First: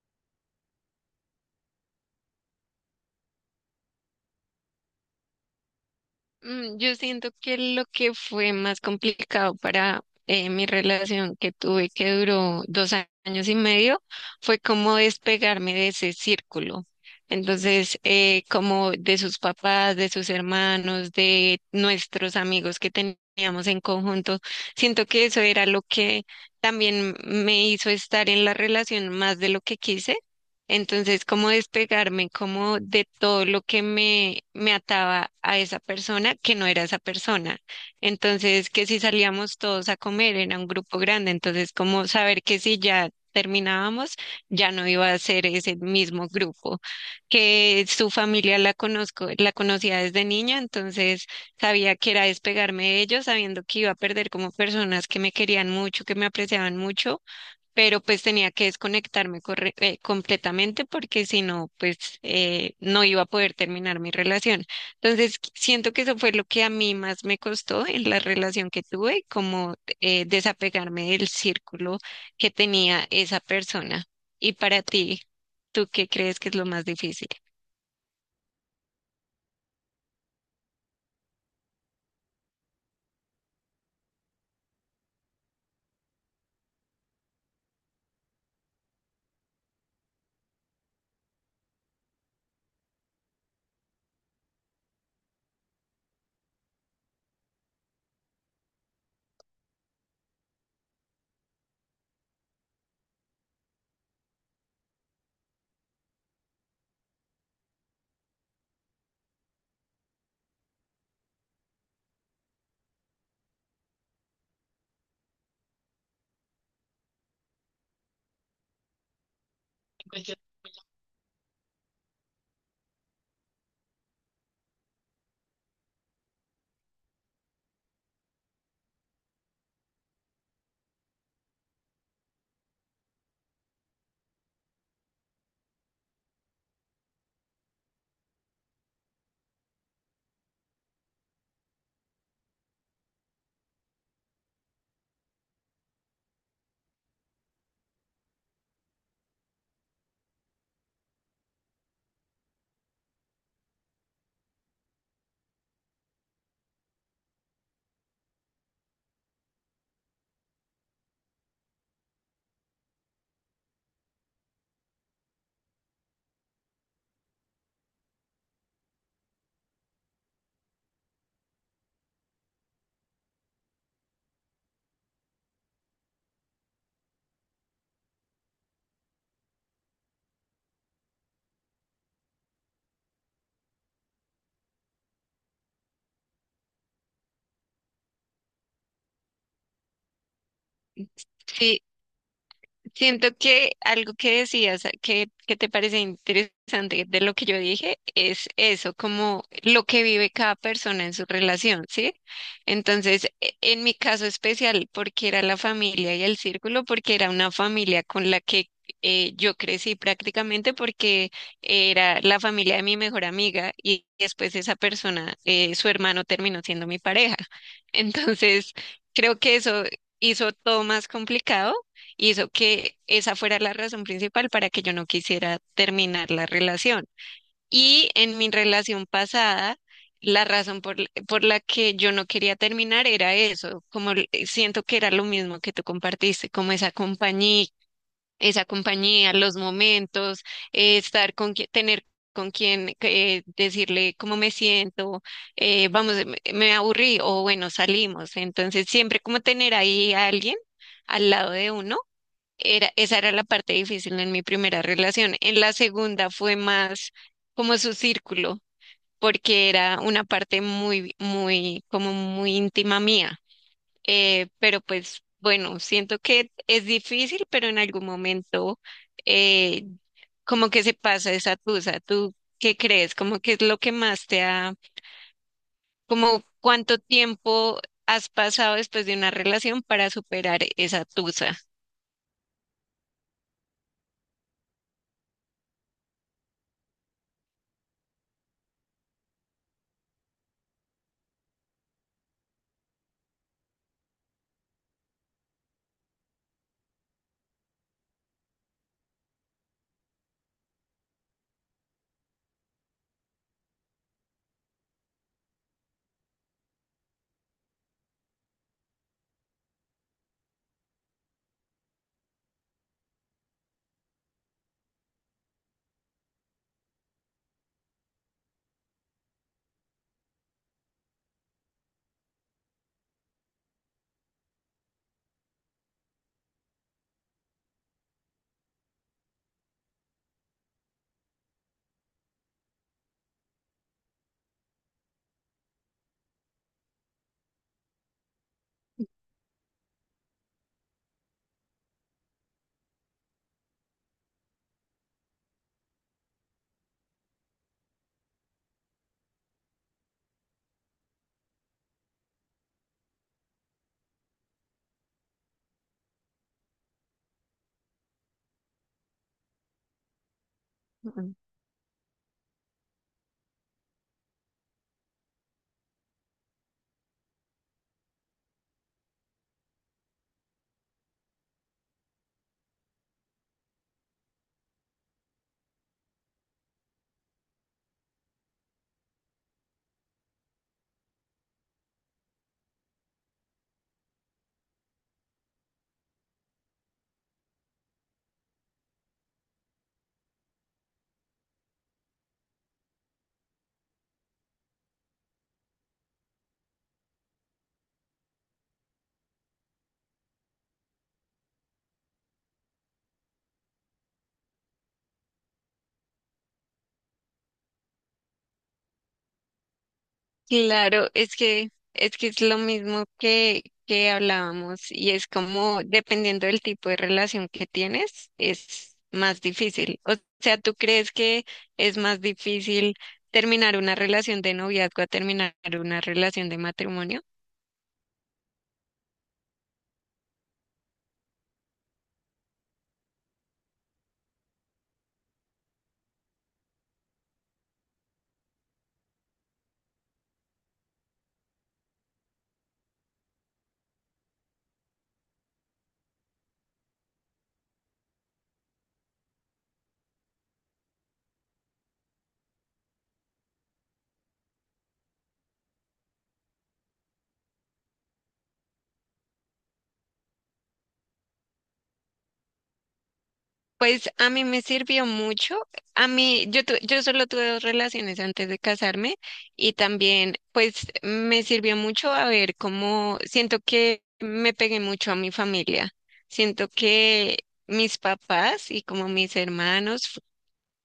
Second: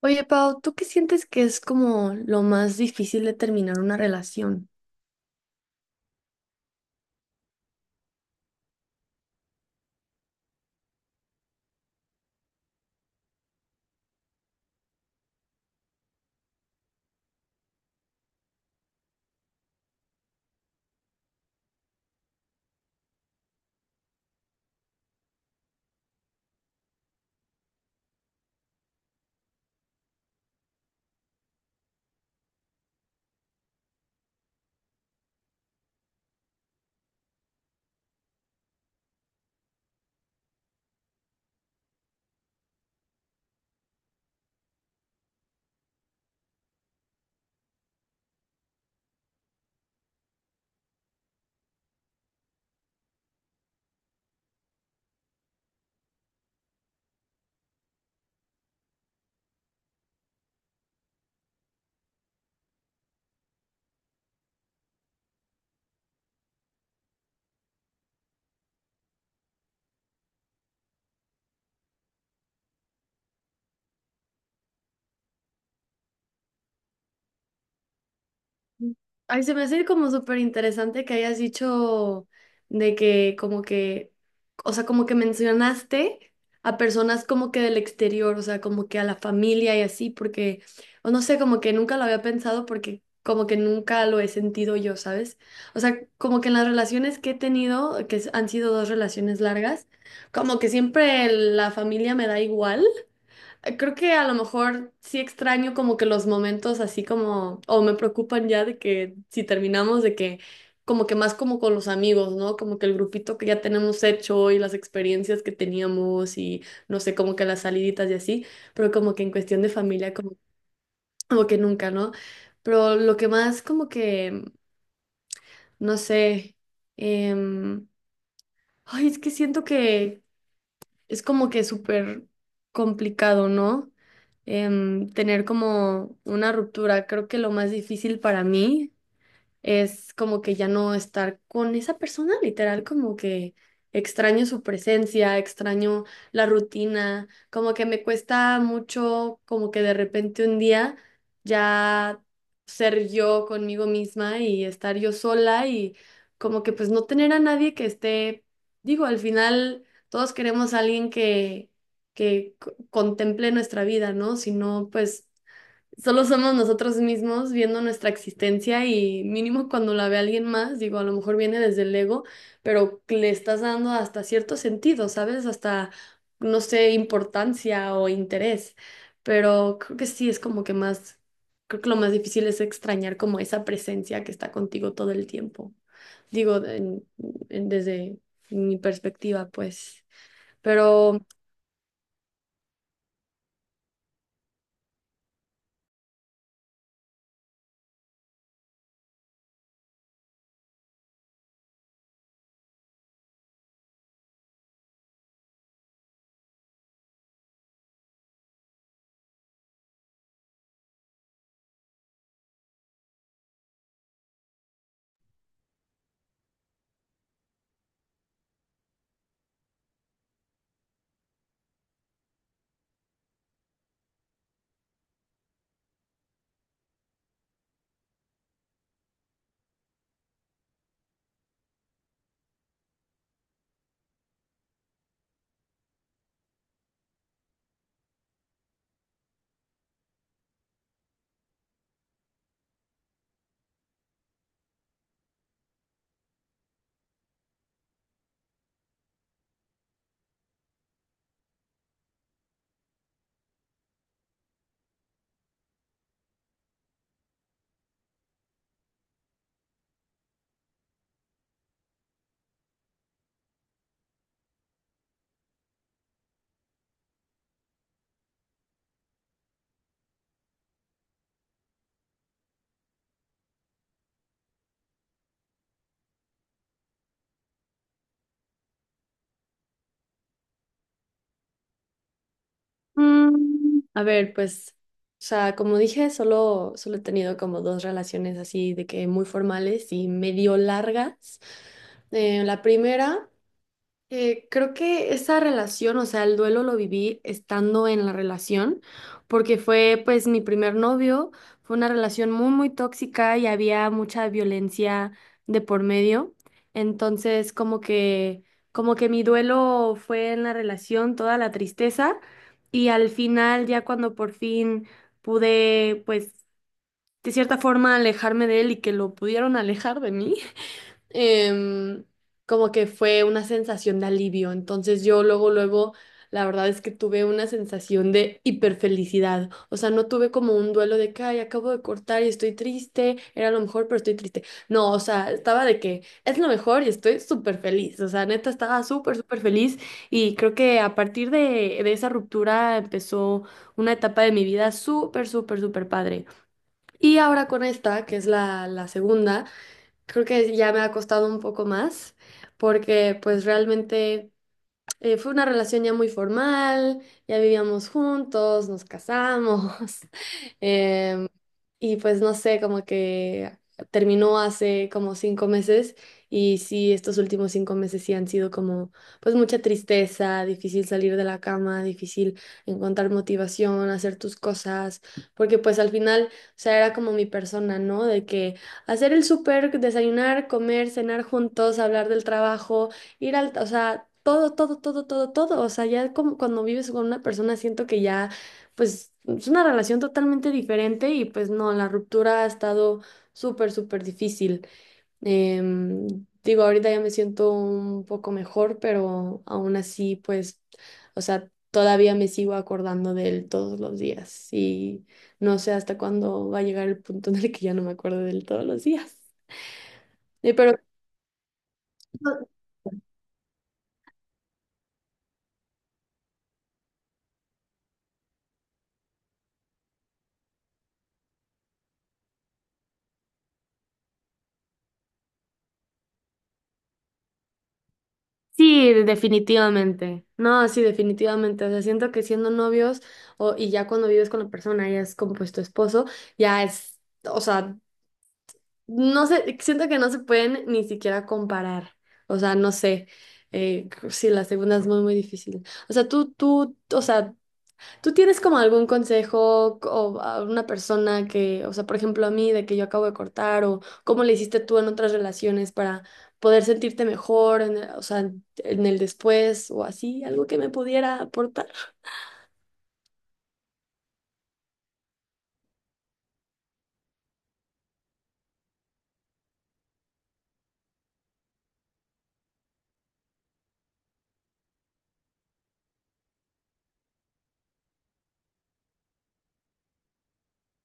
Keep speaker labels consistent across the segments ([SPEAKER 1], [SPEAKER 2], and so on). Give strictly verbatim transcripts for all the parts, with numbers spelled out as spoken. [SPEAKER 1] Oye, Pau, ¿tú qué sientes que es como lo más difícil de terminar una relación?
[SPEAKER 2] Mm, yo siento que lo que fue más complicado para eh, mi relación que tuve, que duró dos a- años y medio, fue como despegarme de ese círculo. Entonces, eh, como de sus papás, de sus hermanos, de nuestros amigos que teníamos en conjunto, siento que eso era lo que también me hizo estar en la relación más de lo que quise, entonces cómo despegarme, como de todo lo que me, me ataba a esa persona que no era esa persona. Entonces, que si salíamos todos a comer, era un grupo grande, entonces como saber que si ya terminábamos, ya no iba a ser ese mismo grupo, que su familia la conozco, la conocía desde niña, entonces sabía que era despegarme de ellos, sabiendo que iba a perder como personas que me querían mucho, que me apreciaban mucho, pero pues tenía que desconectarme corre- eh, completamente, porque si no, pues eh, no iba a poder terminar mi relación. Entonces, qu- siento que eso fue lo que a mí más me costó en la relación que tuve, como eh, desapegarme del círculo que tenía esa persona. Y para ti, ¿tú qué crees que es lo más difícil?
[SPEAKER 1] Ay, se me hace como súper interesante que hayas dicho de que como que, o sea, como que mencionaste a personas como que del exterior, o sea, como que a la familia y así, porque, o no sé, como que nunca lo había pensado porque como que nunca lo he sentido yo, ¿sabes? O sea, como que en las relaciones que he tenido, que s- han sido dos relaciones largas, como que siempre la familia me da igual. Eh, Creo que a lo mejor sí extraño como que los momentos así como, o me preocupan ya de que si terminamos de que como que más como con los amigos, ¿no? Como que el grupito que ya tenemos hecho y las experiencias que teníamos y no sé, como que las saliditas y así, pero como que en cuestión de familia como, como que nunca, ¿no? Pero lo que más como que, no sé, em, ay, es que siento que es como que súper complicado, ¿no? Em, tener como una ruptura. Creo que lo más difícil para mí es como que ya no estar con esa persona, literal, como que extraño su presencia, extraño la rutina, como que me cuesta mucho, como que de repente un día ya ser yo conmigo misma y estar yo sola y como que pues no tener a nadie que esté, digo, al final todos queremos a alguien que, que co- contemple nuestra vida, ¿no? Si no, pues... Solo somos nosotros mismos viendo nuestra existencia y mínimo cuando la ve alguien más, digo, a lo mejor viene desde el ego, pero que le estás dando hasta cierto sentido, ¿sabes? Hasta, no sé, importancia o interés. Pero creo que sí es como que más, creo que lo más difícil es extrañar como esa presencia que está contigo todo el tiempo. Digo, en- en- desde mi perspectiva, pues. Pero...
[SPEAKER 2] Siento que algo que decías que, que te parece interesante de lo que yo dije es eso, como lo que vive cada persona en su relación, ¿sí? Entonces, e- en mi caso especial, porque era la familia y el círculo, porque era una familia con la que eh, yo crecí prácticamente, porque era la familia de mi mejor amiga y después esa persona, eh, su hermano terminó siendo mi pareja. Entonces, creo que eso hizo todo más complicado, hizo que esa fuera la razón principal para que yo no quisiera terminar la relación. Y en mi relación pasada, la razón por, por la que yo no quería terminar era eso, como l- siento que era lo mismo que tú compartiste, como esa compañía, esa compañía, los momentos, eh, estar con qui- tener con quien eh, decirle cómo me siento, eh, vamos, me me aburrí o bueno, salimos. Entonces, siempre como tener ahí a alguien al lado de uno era, esa era la parte difícil en mi primera relación. En la segunda fue más como su círculo, porque era una parte muy, muy, como muy íntima mía. Eh, pero pues bueno, siento que es difícil, pero en algún momento eh, como que se pasa esa tusa. ¿Tú qué crees? ¿Cómo que es lo que más te ha, como cuánto tiempo has pasado después de una relación para superar esa tusa?
[SPEAKER 1] Mm, a ver, pues, o sea, como dije, solo, solo he tenido como dos relaciones así de que muy formales y medio largas. Eh, la primera eh, creo que esa relación, o sea, el duelo lo viví estando en la relación, porque fue pues mi primer novio, fue una relación muy, muy tóxica y había mucha violencia de por medio. Entonces, como que, como que mi duelo fue en la relación, toda la tristeza, y al final, ya cuando por fin pude, pues, de cierta forma alejarme de él y que lo pudieron alejar de mí em, como que fue una sensación de alivio. Entonces yo luego, luego, la verdad es que tuve una sensación de hiperfelicidad. O sea, no tuve como un duelo de que, ay, acabo de cortar y estoy triste, era lo mejor, pero estoy triste. No, o sea, estaba de que es lo mejor y estoy súper feliz. O sea, neta, estaba súper, súper feliz y creo que a partir de, de esa ruptura empezó una etapa de mi vida súper, súper, súper padre. Y ahora con esta, que es la, la segunda creo que ya me ha costado un poco más porque pues realmente... Eh, fue una relación ya muy formal, ya vivíamos juntos, nos casamos, em, y pues no sé, como que terminó hace como cinco meses y sí, estos últimos cinco meses sí han sido como pues mucha tristeza, difícil salir de la cama, difícil encontrar motivación, hacer tus cosas, porque pues al final, o sea, era como mi persona, ¿no? De que hacer el súper, desayunar, comer, cenar juntos, hablar del trabajo ir al, o sea, todo, todo, todo, todo, todo. O sea, ya como cuando vives con una persona siento que ya, pues, es una relación totalmente diferente y pues no, la ruptura ha estado súper, súper difícil. Em, Digo, ahorita ya me siento un poco mejor, pero aún así, pues, o sea, todavía me sigo acordando de él todos los días y no sé hasta cuándo va a llegar el punto en el que ya no me acuerdo de él todos los días. Eh, pero
[SPEAKER 2] Claro, es que es que
[SPEAKER 1] no,
[SPEAKER 2] es lo mismo que que hablábamos y es como dependiendo del tipo de relación que tienes es más difícil. O sea, ¿tú crees que es más difícil terminar una relación de noviazgo a terminar una relación de matrimonio?
[SPEAKER 1] sí, definitivamente. No, sí, definitivamente. O sea, siento que siendo novios o, y ya cuando vives con la persona, ya es como pues tu esposo, ya es, o sea, no sé, siento que no se pueden ni siquiera comparar. O sea, no sé, eh, sí, la segunda es muy, muy difícil. O sea, tú, tú, o sea, ¿tú tienes como algún consejo o a una persona que, o sea, por ejemplo, a mí, de que yo acabo de cortar o cómo le hiciste tú en otras relaciones para poder sentirte mejor, en el- o sea, en en el después o así, algo que me pudiera aportar?
[SPEAKER 2] Pues a mí me sirvió mucho. A mí, yo, tu- yo solo tuve dos relaciones antes de casarme y también, pues me sirvió mucho, a ver, cómo siento que me pegué mucho a mi familia. Siento que mis papás y como mis hermanos fu-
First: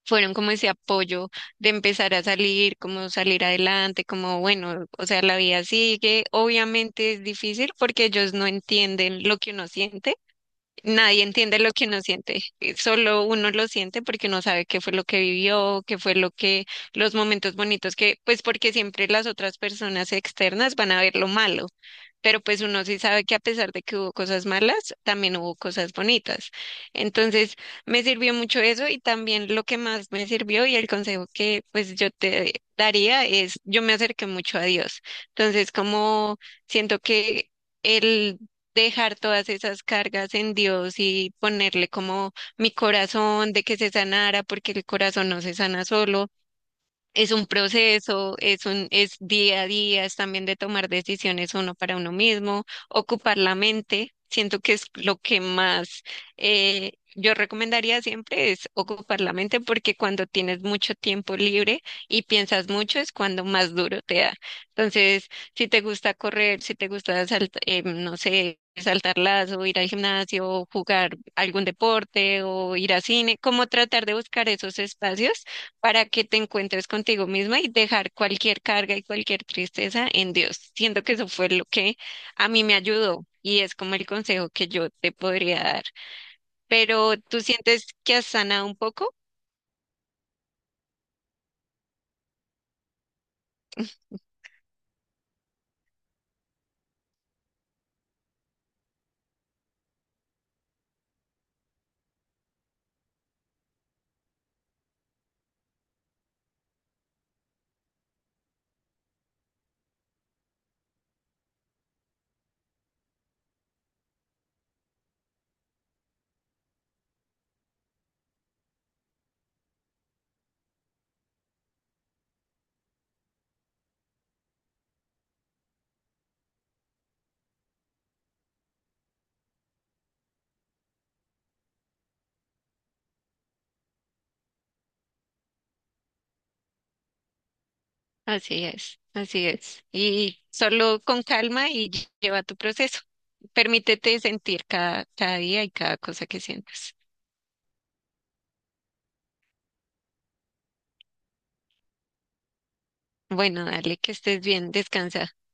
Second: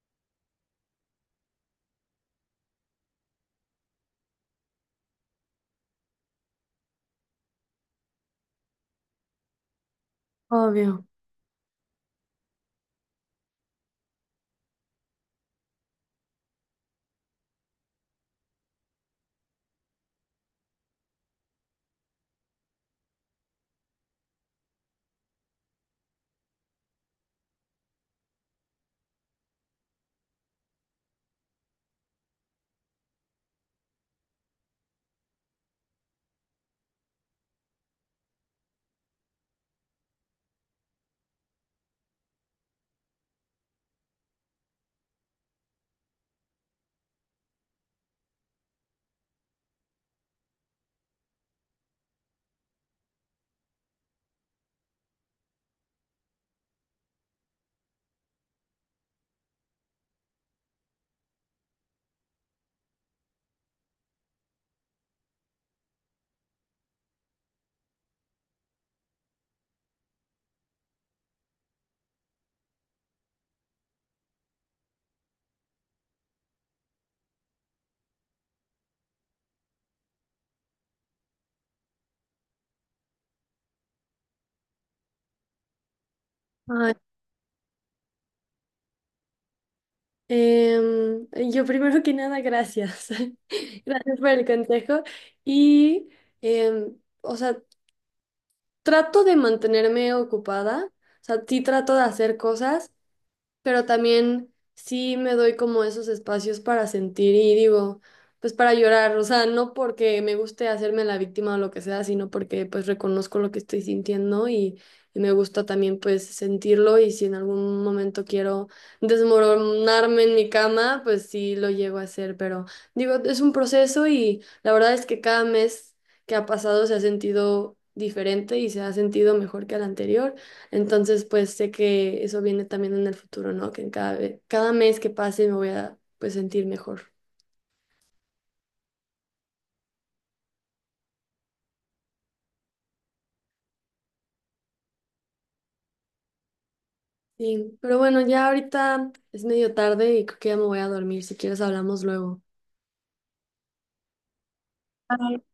[SPEAKER 2] fueron como ese apoyo de empezar a salir, como salir adelante, como bueno, o sea, la vida sigue. Obviamente es difícil porque ellos no entienden lo que uno siente.
[SPEAKER 1] Obvio.
[SPEAKER 2] Nadie entiende lo que uno siente, eh, solo uno lo siente porque no sabe qué fue lo que vivió, qué fue lo que, los momentos bonitos que, pues porque siempre las otras personas externas van a ver lo malo, pero pues uno sí sabe que a pesar de que hubo cosas malas, también hubo cosas bonitas. Entonces, me sirvió mucho eso y también lo que más me sirvió y el consejo que pues yo te daría es, yo me acerqué mucho a Dios. Entonces, como siento que... el dejar todas esas cargas en Dios y ponerle como mi corazón de que se sanara, porque el corazón no se sana solo, es un proceso, es un, es día a día, es también de tomar decisiones uno para uno mismo, ocupar la mente. Siento que es lo que más eh, yo recomendaría siempre es ocupar la mente, porque cuando tienes mucho tiempo libre y piensas mucho es cuando más duro te da. Entonces, si te gusta correr, si te gusta salt- eh, no sé, saltar lazo, ir al gimnasio, jugar algún deporte o ir a cine, como tratar de buscar esos espacios para que te encuentres contigo misma y dejar cualquier carga y cualquier tristeza en Dios. Siento que eso fue lo que a mí me ayudó y es como el consejo que yo te podría dar.
[SPEAKER 1] Ay,
[SPEAKER 2] Pero ¿tú sientes que has sanado un poco?
[SPEAKER 1] em, yo primero que nada, gracias. Gracias por el consejo. Y, em, o sea, trato de mantenerme ocupada, o sea, sí trato de hacer cosas. Pero también sí me doy como esos espacios para sentir y digo, pues para llorar, o sea, no porque me guste hacerme la víctima o lo que sea, sino porque pues reconozco lo que estoy sintiendo y, y me gusta también pues sentirlo y si en algún momento quiero desmoronarme en mi cama, pues sí lo llego a hacer, pero digo, es un proceso y la verdad es que cada mes que ha pasado se ha sentido diferente y se ha sentido mejor que al anterior. Entonces, pues sé que eso viene también en el futuro, ¿no? Que en cada, ve- cada mes que pase me voy a pues sentir mejor.
[SPEAKER 2] Así es, así es. Y solo con calma y lle- lleva tu proceso. Permítete sentir cada, cada día y cada cosa que sientas.
[SPEAKER 1] Sí, pero bueno, ya ahorita es medio tarde y creo que ya me voy a dormir. Si quieres, hablamos luego.
[SPEAKER 2] Bueno, dale, que estés bien, descansa.
[SPEAKER 1] Bye.